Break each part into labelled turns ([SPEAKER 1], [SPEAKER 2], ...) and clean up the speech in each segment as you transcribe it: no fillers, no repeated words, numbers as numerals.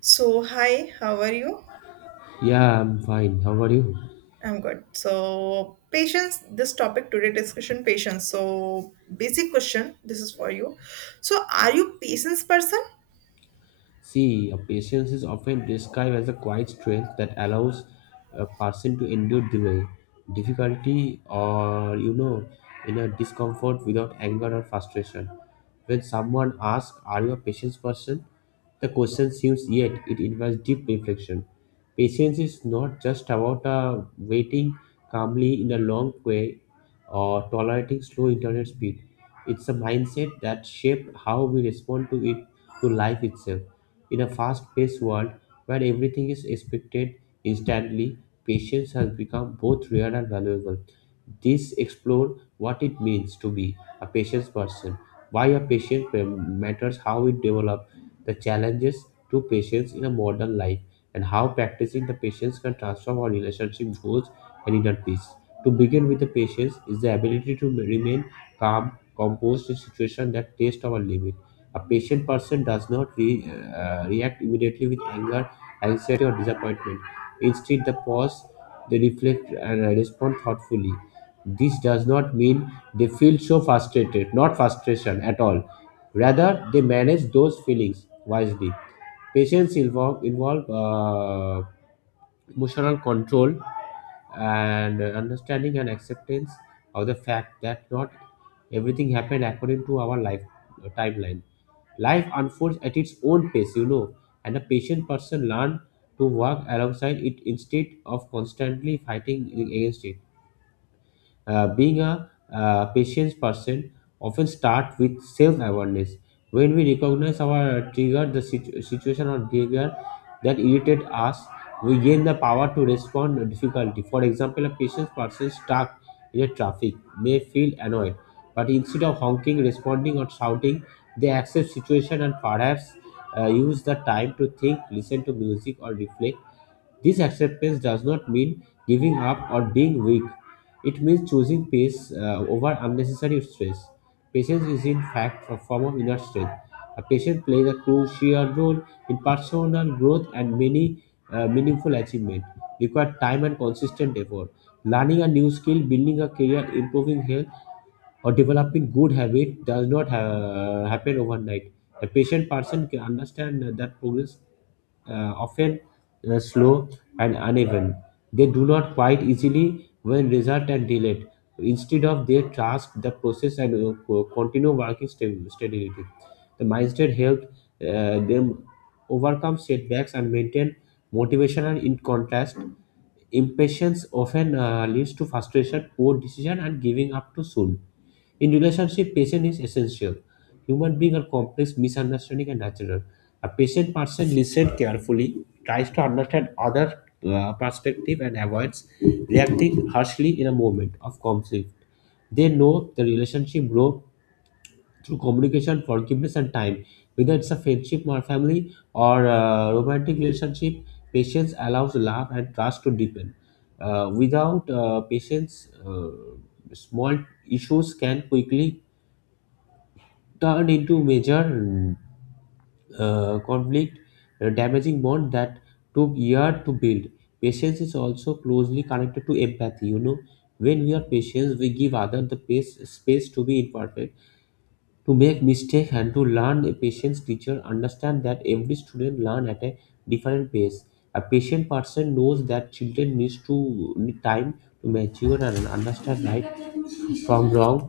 [SPEAKER 1] So, hi, how are you?
[SPEAKER 2] Yeah, I'm fine. How are you?
[SPEAKER 1] I'm good. So, patience, this topic today discussion patience. So, basic question, this is for you. So, are you patience person?
[SPEAKER 2] See, a patience is often described as a quiet strength that allows a person to endure delay, difficulty, or inner discomfort without anger or frustration. When someone asks, "Are you a patient person?" The question seems yet it invites deep reflection. Patience is not just about waiting calmly in a long queue or tolerating slow internet speed. It's a mindset that shapes how we respond to life itself. In a fast-paced world where everything is expected instantly, patience has become both rare and valuable. This explore what it means to be a patient person, why a patient matters, how it develops the challenges to patience in a modern life, and how practicing the patience can transform our relationship goals and inner peace. To begin with, the patience is the ability to remain calm, composed in situations that test our limit. A patient person does not react immediately with anger, anxiety, or disappointment. Instead, they pause, they reflect, and respond thoughtfully. This does not mean they feel so frustrated, not frustration at all. Rather, they manage those feelings wisely. Patience involve emotional control and understanding and acceptance of the fact that not everything happened according to our life timeline. Life unfolds at its own pace, and a patient person learn to work alongside it instead of constantly fighting against it. Being a patience person often start with self-awareness. When we recognize our trigger, the situation or behavior that irritate us, we gain the power to respond to difficulty. For example, a patient person stuck in a traffic may feel annoyed, but instead of honking, responding, or shouting, they accept situation and perhaps use the time to think, listen to music, or reflect. This acceptance does not mean giving up or being weak. It means choosing peace over unnecessary stress. Patience is, in fact, a form of inner strength. A patient plays a crucial role in personal growth, and many meaningful achievement require time and consistent effort. Learning a new skill, building a career, improving health, or developing good habit does not happen overnight. A patient person can understand that progress often slow and uneven. They do not quite easily when result and delayed. Instead of their task, the process and continue working steadily. The mindset helped them overcome setbacks and maintain motivation. And in contrast, impatience often leads to frustration, poor decision, and giving up too soon. In relationship, patience is essential. Human beings are complex, misunderstanding, and natural. A patient person listens carefully, tries to understand other perspective, and avoids reacting harshly in a moment of conflict. They know the relationship grows through communication, forgiveness, and time. Whether it's a friendship or family or a romantic relationship, patience allows love and trust to deepen. Without patience, small issues can quickly turn into major conflict, damaging bond that took years to build. Patience is also closely connected to empathy. When we are patient, we give others space to be imperfect, to make mistakes and to learn. A patient teacher understand that every student learn at a different pace. A patient person knows that children needs to need time to mature and understand right from wrong.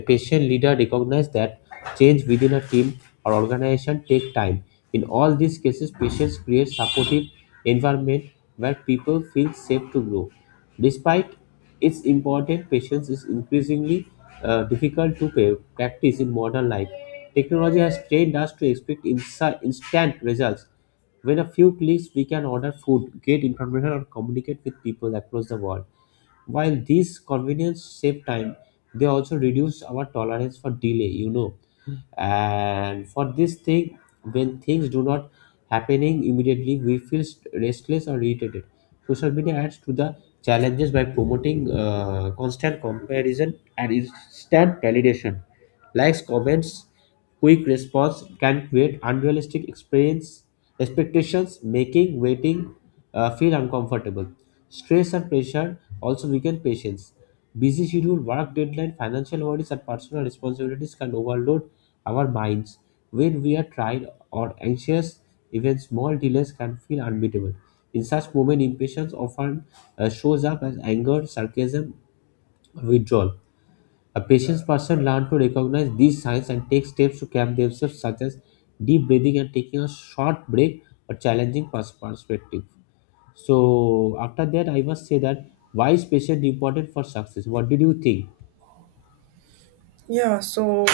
[SPEAKER 2] A patient leader recognizes that change within a team or organization take time. In all these cases, patients create supportive environment where people feel safe to grow. Despite its importance, patience is increasingly difficult to practice in modern life. Technology has trained us to expect instant results. With a few clicks, we can order food, get information, or communicate with people across the world. While these convenience save time, they also reduce our tolerance for delay, And for this thing, when things do not happening immediately, we feel restless or irritated. Social media adds to the challenges by promoting constant comparison and instant validation. Likes, comments, quick response can create unrealistic experience expectations, making waiting feel uncomfortable. Stress and pressure also weaken patience. Busy schedule, work deadline, financial worries, and personal responsibilities can overload our minds. When we are tired or anxious, even small delays can feel unbeatable. In such moments, impatience often shows up as anger, sarcasm, withdrawal. A patient person learns to recognize these signs and take steps to calm themselves, such as deep breathing and taking a short break or challenging perspective. So after that, I must say that why is patient important for success? What did you think?
[SPEAKER 1] Yeah, so.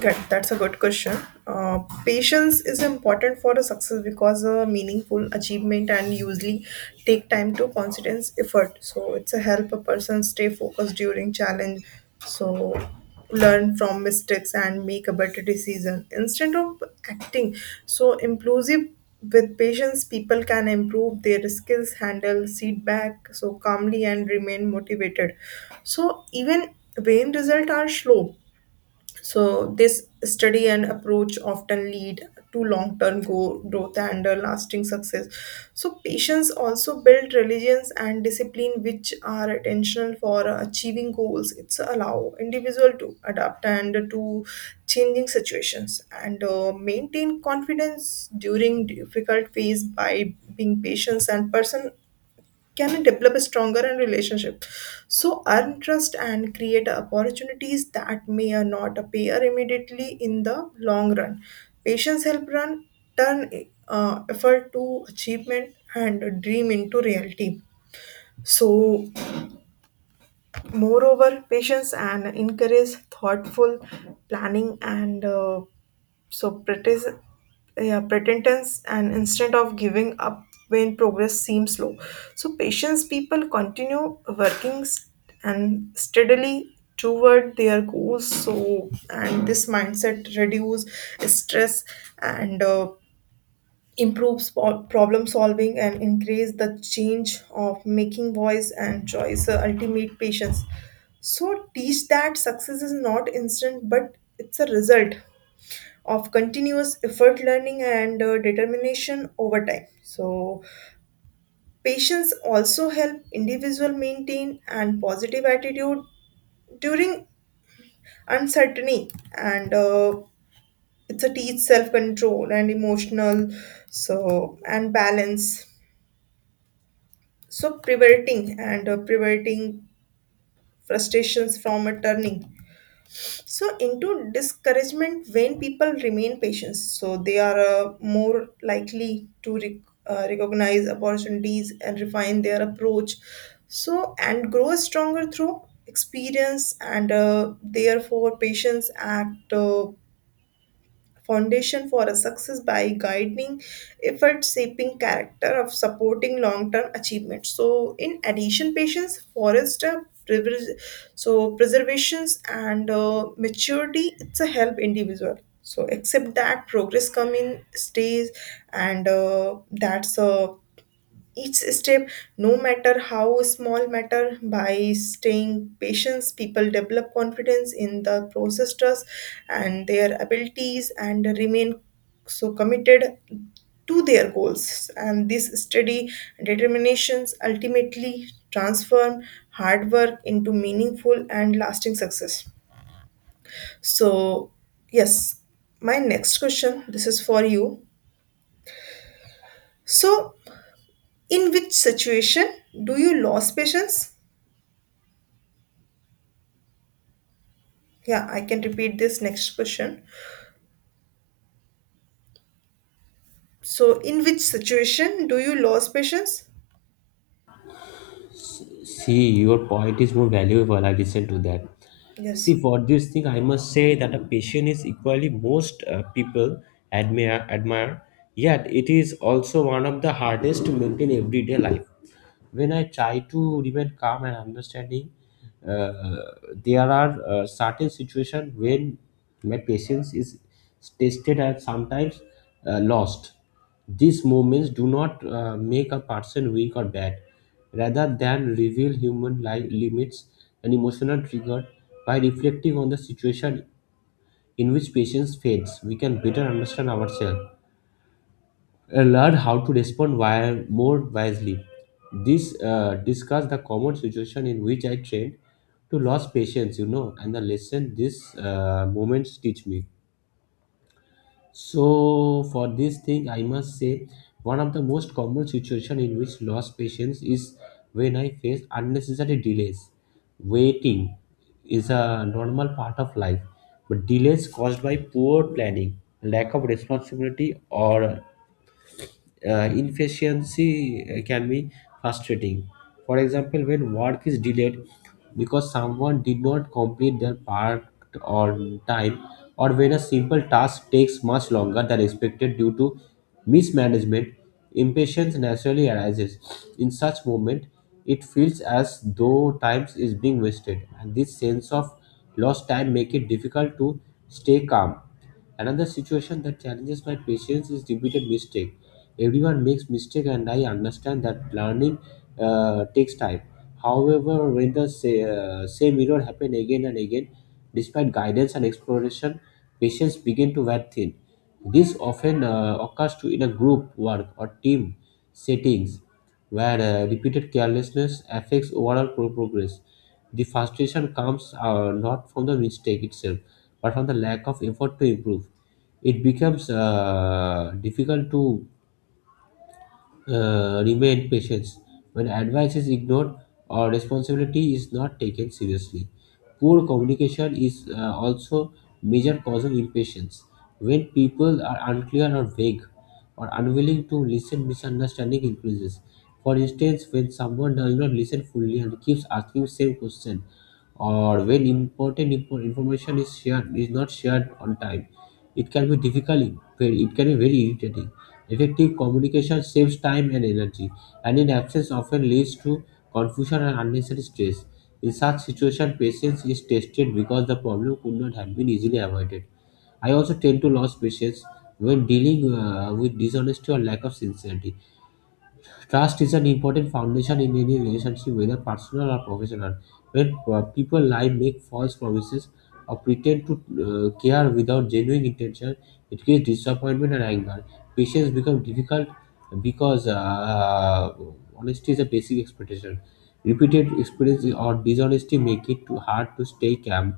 [SPEAKER 1] Good. That's a good question. Uh, Patience is important for a success because a meaningful achievement and usually take time to constant effort. So it's a help a person stay focused during challenge. So learn from mistakes and make a better decision instead of acting so impulsive with patience people can improve their skills handle feedback so calmly and remain motivated so even when results are slow so this study and approach often lead to long-term growth and lasting success. So patients also build religions and discipline which are intentional for achieving goals. It's allow individual to adapt and to changing situations and maintain confidence during difficult phase by being patient and person can it develop a stronger and relationship so earn trust and create opportunities that may or not appear immediately in the long run patience help run turn effort to achievement and dream into reality so moreover, patience and encourage thoughtful planning and so pretis- yeah, pretendence and instead of giving up when progress seems slow. So patience people continue working and steadily toward their goals. So and this mindset reduce stress and improves problem solving and increase the change of making voice and choice ultimate patience so teach that success is not instant but it's a result of continuous effort learning and determination over time so patience also help individual maintain and positive attitude during uncertainty and it's a teach self control and emotional so and balance so preventing and preventing frustrations from a turning so into discouragement when people remain patient so they are more likely to recognize opportunities and refine their approach so and grow stronger through experience and therefore patience act foundation for a success by guiding effort shaping character of supporting long-term achievement so in addition patience forester privilege- so preservations and maturity it's a help individual so accept that progress come in stages and that's a each step no matter how small matter by staying patient people develop confidence in the process trust and their abilities and remain so committed to their goals and this steady determinations ultimately transform hard work into meaningful and lasting success so yes my next question this is for you so in which situation do you lose patience. Yeah, I can repeat this next question. So, in which situation do you lose patience?
[SPEAKER 2] See, your point is more valuable. I listen to that.
[SPEAKER 1] Yes.
[SPEAKER 2] See, for this thing, I must say that a patient is equally most people admire. Yet it is also one of the hardest to maintain everyday life. When I try to remain calm and understanding, uh, there are certain situations when my patience is tested and sometimes lost. These moments do not make a person weak or bad, rather than reveal human limits and emotional trigger. By reflecting on the situation in which patience fades, we can better understand ourselves, learn how to respond more wisely. This discuss the common situation in which I trained to lose patience, and the lesson these moments teach me. So for this thing, I must say one of the most common situation in which lost patience is when I face unnecessary delays. Waiting is a normal part of life, but delays caused by poor planning, lack of responsibility, or inefficiency can be frustrating. For example, when work is delayed because someone did not complete their part on time, or when a simple task takes much longer than expected due to mismanagement, impatience naturally arises. In such moment, it feels as though time is being wasted, and this sense of lost time make it difficult to stay calm. Another situation that challenges my patience is repeated mistake. Everyone makes mistake, and I understand that learning takes time. However, when the say, same error happen again and again, despite guidance and exploration, patients begin to wear thin. This often occurs to in a group work or team settings where repeated carelessness affects overall progress. The frustration comes not from the mistake itself but from the lack of effort to improve. It becomes difficult to remain patient when advice is ignored or responsibility is not taken seriously. Poor communication is also major cause of impatience. When people are unclear or vague or unwilling to listen, misunderstanding increases. For instance, when someone does not listen fully and keeps asking same question, or when important information is not shared on time, it can be difficult. It can be very irritating. Effective communication saves time and energy, and in absence often leads to confusion and unnecessary stress. In such situation, patience is tested because the problem could not have been easily avoided. I also tend to lose patience when dealing with dishonesty or lack of sincerity. Trust is an important foundation in any relationship, whether personal or professional. When people lie, make false promises, or pretend to care without genuine intention, it creates disappointment and anger. Patience becomes difficult because honesty is a basic expectation. Repeated experience or dishonesty make it too hard to stay calm,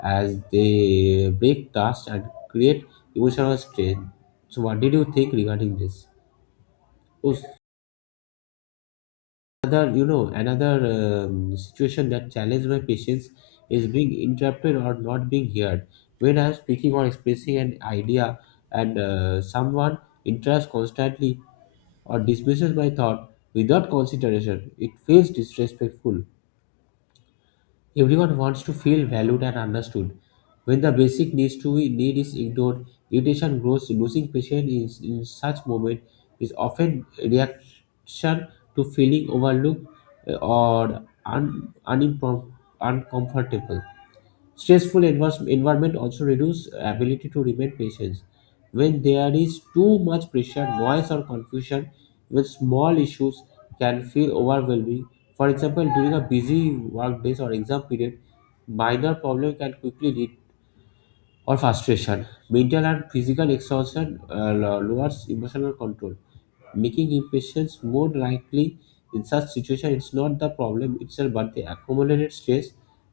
[SPEAKER 2] as they break trust and create emotional strain. So, what did you think regarding this? Oh, another situation that challenged my patience is being interrupted or not being heard. When I'm speaking or expressing an idea and someone interrupts constantly or dismisses my thought without consideration, it feels disrespectful. Everyone wants to feel valued and understood. When the basic needs to need is ignored, irritation grows. Losing patience is, in such moment, is often a reaction to feeling overlooked uh, or un, unimprom- uncomfortable. Stressful environment also reduce ability to remain patient. When there is too much pressure, noise or confusion, even small issues can feel overwhelming. For example, during a busy work days or exam period, minor problem can quickly lead or frustration. Mental and physical exhaustion lowers emotional control, making impatience more likely. In such situation, it's not the problem itself but the accumulated stress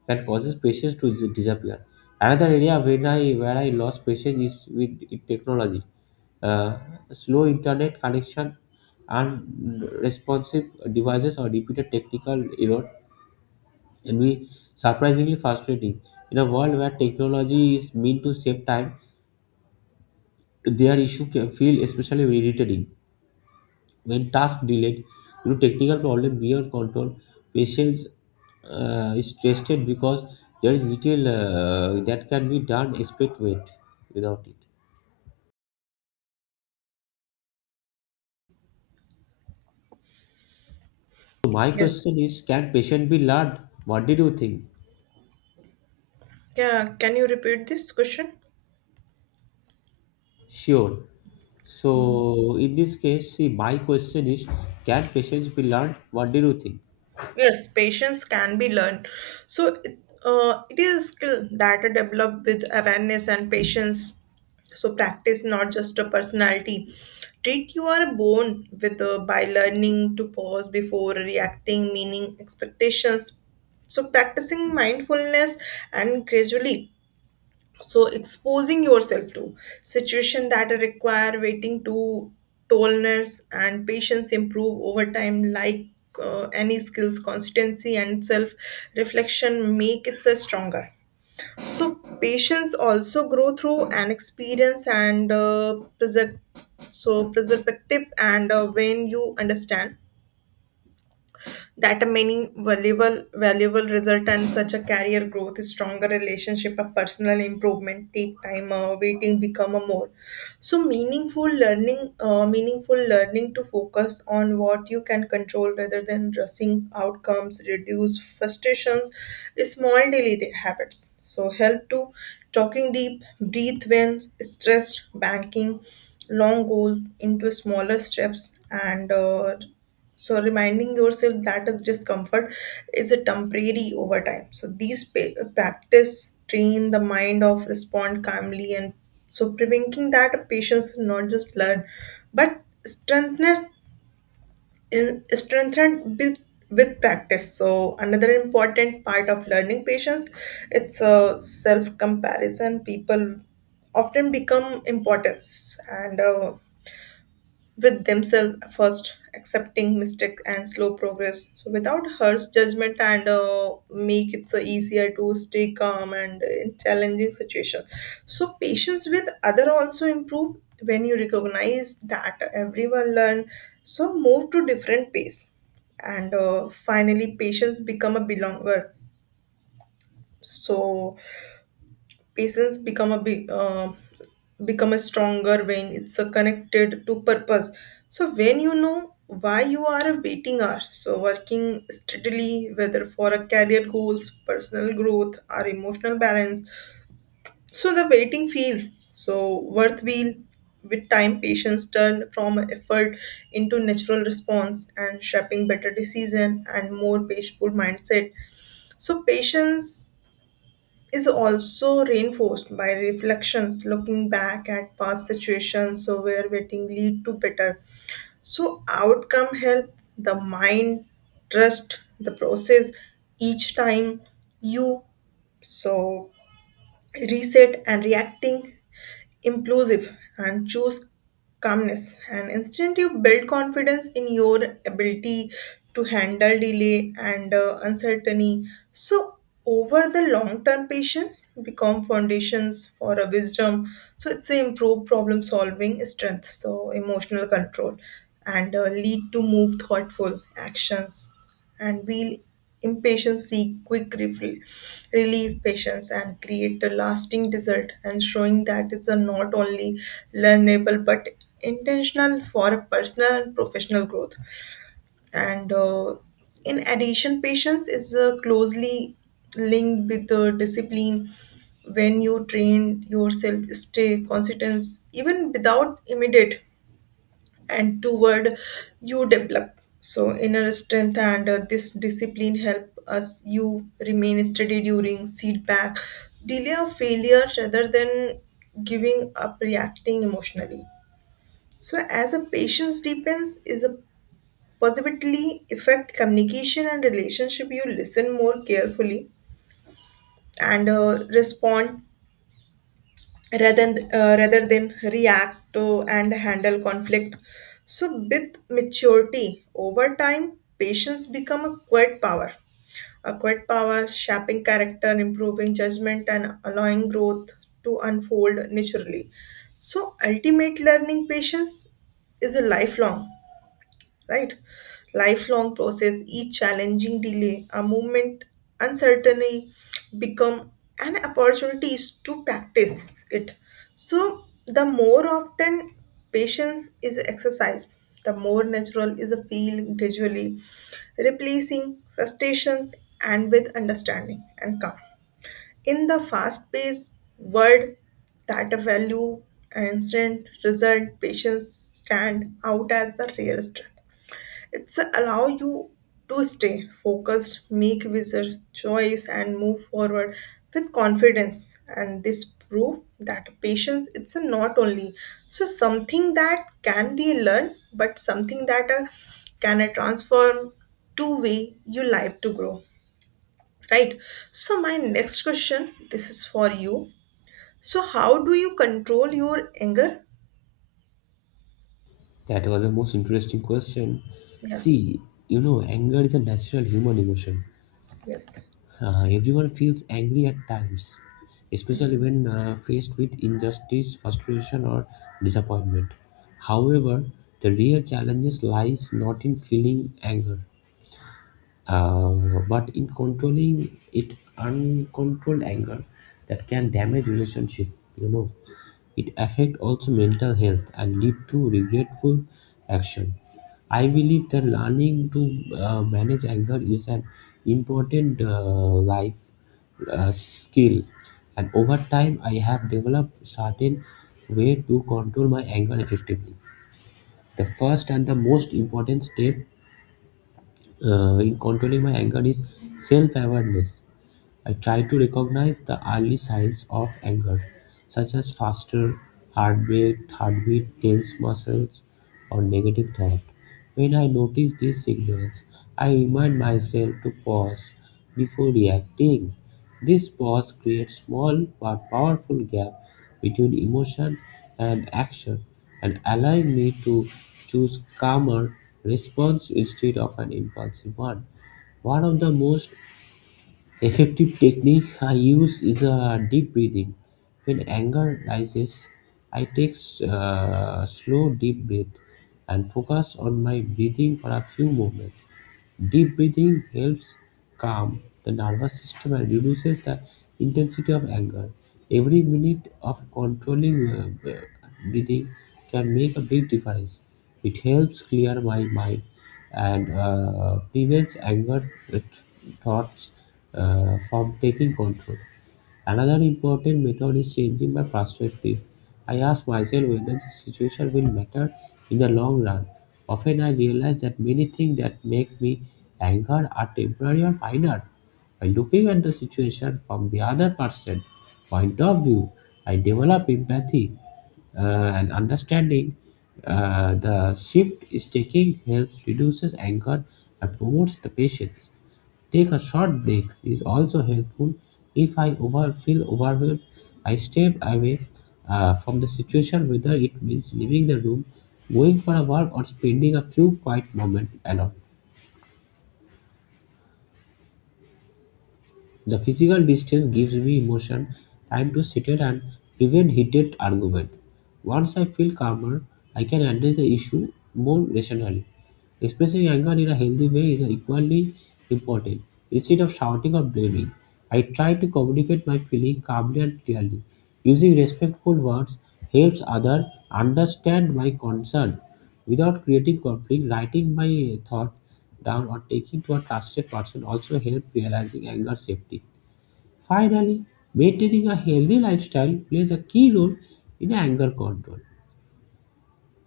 [SPEAKER 2] that causes patience to disappear. Another area when I lost patience is with technology. uh, Slow internet connection and responsive devices or repeated technical error can be surprisingly frustrating. In a world where technology is meant to save time, their issue can feel especially irritating. When task delayed due to technical problem beyond control, patience is tested because there is little that can be done expect wait without it. So my
[SPEAKER 1] Yes.
[SPEAKER 2] question is, can patient be learned? What did you think?
[SPEAKER 1] Yeah, can you repeat this question?
[SPEAKER 2] Sure. So in this case, see, my question is, can patience be learned? What did you think?
[SPEAKER 1] Yes, patience can be learned. So, it- it is a skill that are developed with awareness and patience. So, practice not just a personality. Treat you are born with by learning to pause before reacting, meaning expectations. So, practicing mindfulness and gradually so exposing yourself to situation that require waiting to tolerance and patience improve over time like any skills consistency and self reflection make it a stronger so patience also grow through an experience and so preservative and when you understand that many valuable result and such a career growth stronger relationship a personal improvement take time waiting become a more so meaningful learning to focus on what you can control rather than rushing outcomes reduce frustrations small daily habits so help to talking deep breathe when stressed banking long goals into smaller steps and so reminding yourself that the discomfort is a temporary over time. So these practice train the mind of respond calmly and so preventing that patience is not just learn, but strengthened in strengthened with practice. So another important part of learning patience, it's a self comparison. People often become importance and with themselves first, accepting mistake and slow progress. So without harsh judgment and make it so easier to stay calm and in challenging situation. So patience with other also improve when you recognize that everyone learn. So move to different pace, and finally patience become a belonger. So patience become a big become a stronger when it's a connected to purpose. So when you know why you are a waiting hour, so working steadily, whether for a career goals, personal growth, or emotional balance, so the waiting feels so worth wheel with time patience turn from effort into natural response and shaping better decision and more peaceful mindset so patience is also reinforced by reflections looking back at past situations so where waiting lead to better so outcome help the mind trust the process each time you so reset and reacting inclusive and choose calmness and instead you build confidence in your ability to handle delay and uncertainty so over the long term patience become foundations for a wisdom so it's a improved problem solving strength so emotional control and lead to move thoughtful actions and will impatient seek quick refill, relieve patience and create a lasting result and showing that is a not only learnable but intentional for personal and professional growth and in addition patience is closely linked with the discipline when you train yourself stay consistent even without immediate and toward you develop so inner strength and this discipline help us you remain steady during setback delay of failure rather than giving up reacting emotionally so as a patience deepens is a positively affect communication and relationship you listen more carefully and respond rather than react to and handle conflict so with maturity over time patience become a quiet power shaping character improving judgment and allowing growth to unfold naturally so ultimate learning patience is a lifelong, right? Lifelong process, each challenging delay, a moment uncertainty become an opportunity to practice it. So the more often patience is exercised, the more natural is a feeling gradually, replacing frustrations and with understanding and calm in the fast-paced world that value and instant result patients stand out as the rare strength it's allow you to stay focused, make wiser choice, and move forward with confidence. And this proof that patience it's a not only so something that can be learned, but something that can transform to way you life to grow. Right. So my next question, this is for you. So how do you control your anger?
[SPEAKER 2] That was the most interesting question.
[SPEAKER 1] Yeah.
[SPEAKER 2] See, you know, anger is a natural human emotion.
[SPEAKER 1] Yes.
[SPEAKER 2] Everyone feels angry at times, especially when faced with injustice, frustration, or disappointment. However, the real challenge lies not in feeling anger, uh, but in controlling it. Uncontrolled anger that can damage relationship, you know, it affect also mental health and lead to regretful action. I believe that learning to manage anger is an important life skill, and over time I have developed certain way to control my anger effectively. The first and the most important step in controlling my anger is self awareness. I try to recognize the early signs of anger, such as faster heartbeat, tense muscles, or negative thought. When I notice these signals, I remind myself to pause before reacting. This pause creates small but powerful gap between emotion and action, and allowing me to choose calmer response instead of an impulsive one. One of the most effective technique I use is a deep breathing. When anger rises, I take a slow deep breath and focus on my breathing for a few moments. Deep breathing helps calm the nervous system and reduces the intensity of anger. Every minute of controlling breathing can make a big difference. It helps clear my mind and prevents anger with thoughts from taking control. Another important method is changing my perspective. I ask myself whether the situation will matter in the long run. Often I realize that many things that make me angry are temporary or minor. By looking at the situation from the other person's point of view, I develop empathy uh, and understanding. Uh, the shift is taking helps reduces anger and promotes the patience. Take a short break is also helpful. If I over feel overwhelmed, I step away from the situation, whether it means leaving the room, going for a walk, or spending a few quiet moments alone. The physical distance gives me emotion time to settle and prevent heated argument. Once I feel calmer, I can address the issue more rationally. Expressing anger in a healthy way is equally important. Instead of shouting or blaming, I try to communicate my feeling calmly and clearly. Using respectful words helps others understand my concern without creating conflict. Writing my thought down or taking to a trusted person also help realizing anger safety. Finally, maintaining a healthy lifestyle plays a key role in anger control.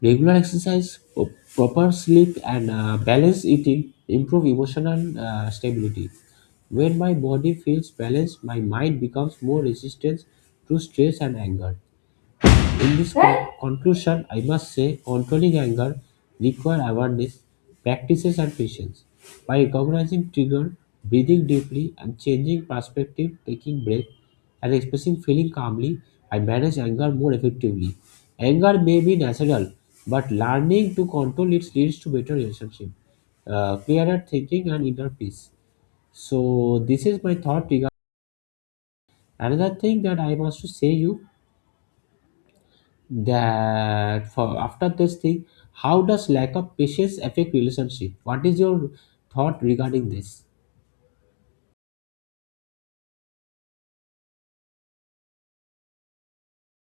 [SPEAKER 2] Regular exercise, proper sleep, and balanced eating improve emotional stability. When my body feels balanced, my mind becomes more resistant to stress and anger. In this conclusion, I must say controlling anger requires awareness, practices, and patience. By recognizing trigger, breathing deeply, and changing perspective, taking break, and expressing feeling calmly, I manage anger more effectively. Anger may be natural, but learning to control it leads to better relationship, clearer thinking, and inner peace. So this is my thought regarding another thing that I must to say you, that for after this thing, how does lack of patience affect relationship? What is your thought regarding this?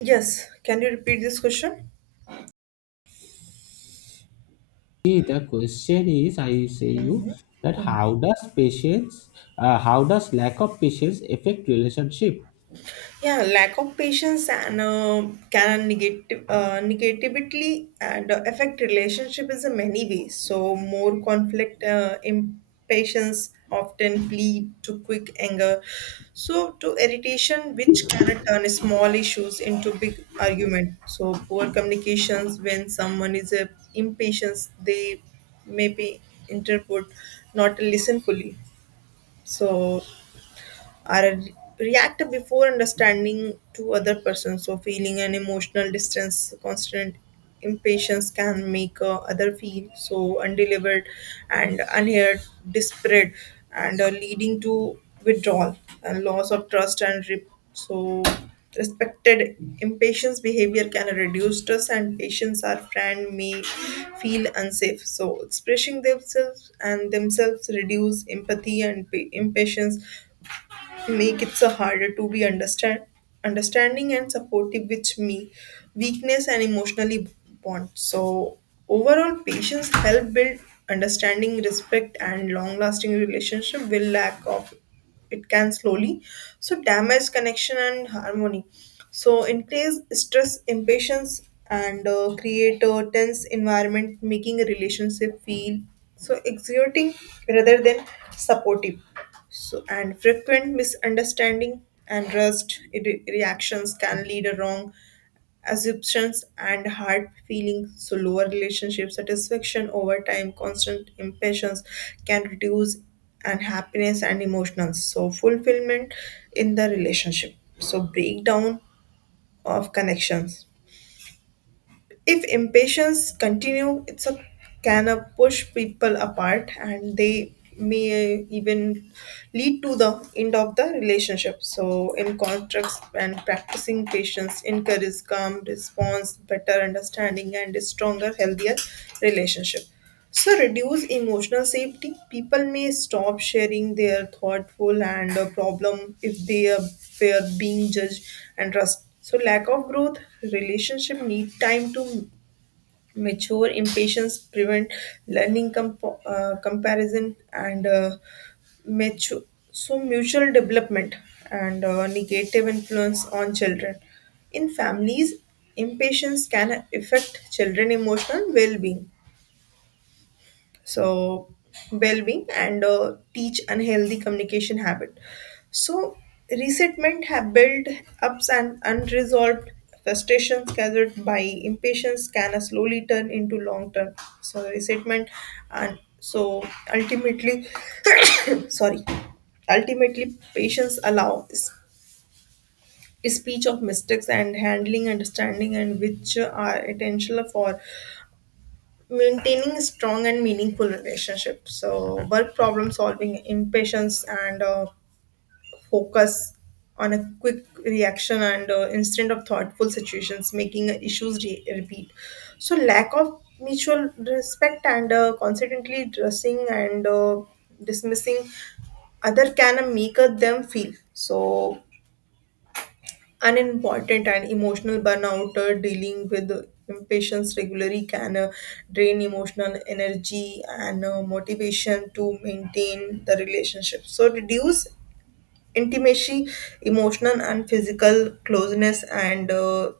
[SPEAKER 1] Yes. Can you repeat this question?
[SPEAKER 2] See, the question is, I say you that how does lack of patience affect relationship?
[SPEAKER 1] Yeah, lack of patience and can negatively and affect relationship is in many ways. So more conflict, impatience often lead to quick anger, so to irritation, which can turn small issues into big argument. So poor communications when someone is impatient, they may be interpret, not listen fully. So or react before understanding to other person so feeling an emotional distance constant impatience can make other feel so undelivered and unheard desperate and leading to withdrawal and loss of trust and so respected impatience behavior can reduce stress and patients or friend may feel unsafe so expressing themselves and themselves reduce empathy and impatience make it so harder to be understanding and supportive which me weakness and emotionally bond so overall patience help build understanding respect and long lasting relationship will lack of it can slowly so damage connection and harmony so increase stress impatience and create a tense environment making a relationship feel so exerting rather than supportive so, and frequent misunderstanding and reactions can lead to wrong assumptions and hard feelings. So, lower relationship satisfaction over time, constant impatience can reduce unhappiness and emotional so fulfillment in the relationship. So, breakdown of connections if impatience continue it's a can push people apart and they may even lead to the end of the relationship so in contracts and practicing patience encourages calm response better understanding and a stronger healthier relationship so, reduce emotional safety. People may stop sharing their thoughtful and problem if they are fear being judged and trust. So, lack of growth, relationship need time to mature. Impatience prevent learning comparison and mature. So, mutual development and negative influence on children. In families, impatience can affect children emotional so well-being and teach unhealthy communication habit so resentment have built ups and unresolved frustrations gathered by impatience can slowly turn into long term so resentment and so ultimately sorry ultimately patience allow speech of mistakes and handling understanding and which are essential for maintaining strong and meaningful relationship so work problem solving impatience and focus on a quick reaction and instead of thoughtful situations making issues repeat so lack of mutual respect and constantly dressing and dismissing other can make them feel so an important and emotional burnout dealing with impatience regularly can drain emotional energy and motivation to maintain the relationship so reduce intimacy emotional and physical closeness and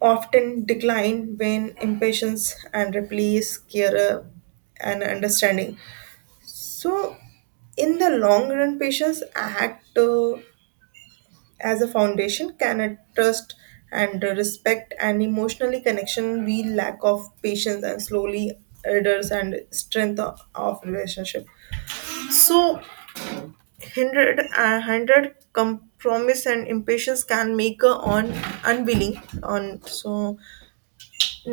[SPEAKER 1] often decline when impatience and replace care and understanding so in the long run patients act as a foundation can I trust and respect and emotionally connection we lack of patience and slowly elders and strength of relationship so hindered compromise and impatience can make a on unwilling on so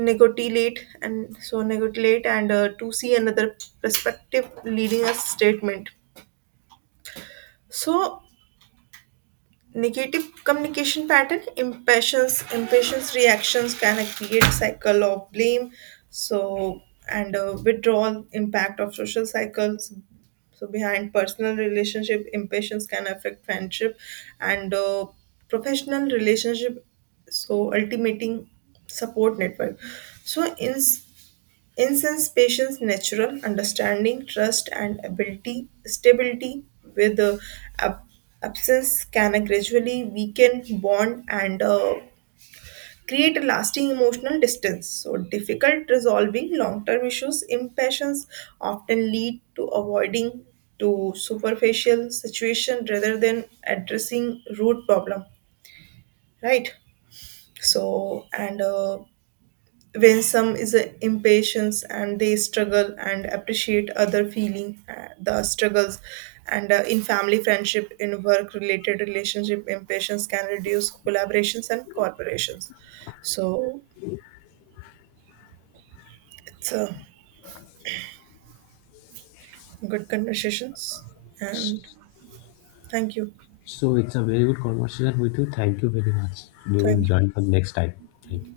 [SPEAKER 1] negotiate and to see another perspective leading a statement so negative communication pattern impatience reactions can create cycle of blame so and withdrawal impact of social cycles so behind personal relationship impatience can affect friendship and professional relationship so ultimating support network so in incense patients' natural understanding, trust, and ability stability with the ab- absence can gradually weaken bond and create a lasting emotional distance. So, difficult resolving long-term issues, impatience often lead to avoiding to superficial situation rather than addressing root problem, right? So and when some is a impatience and they struggle and appreciate other feeling the struggles and in family friendship in work related relationship impatience can reduce collaborations and corporations so it's a good conversations and thank you.
[SPEAKER 2] So it's a very good conversation with you, thank you very much. We will
[SPEAKER 1] Thank you.
[SPEAKER 2] join for next time. Thank you.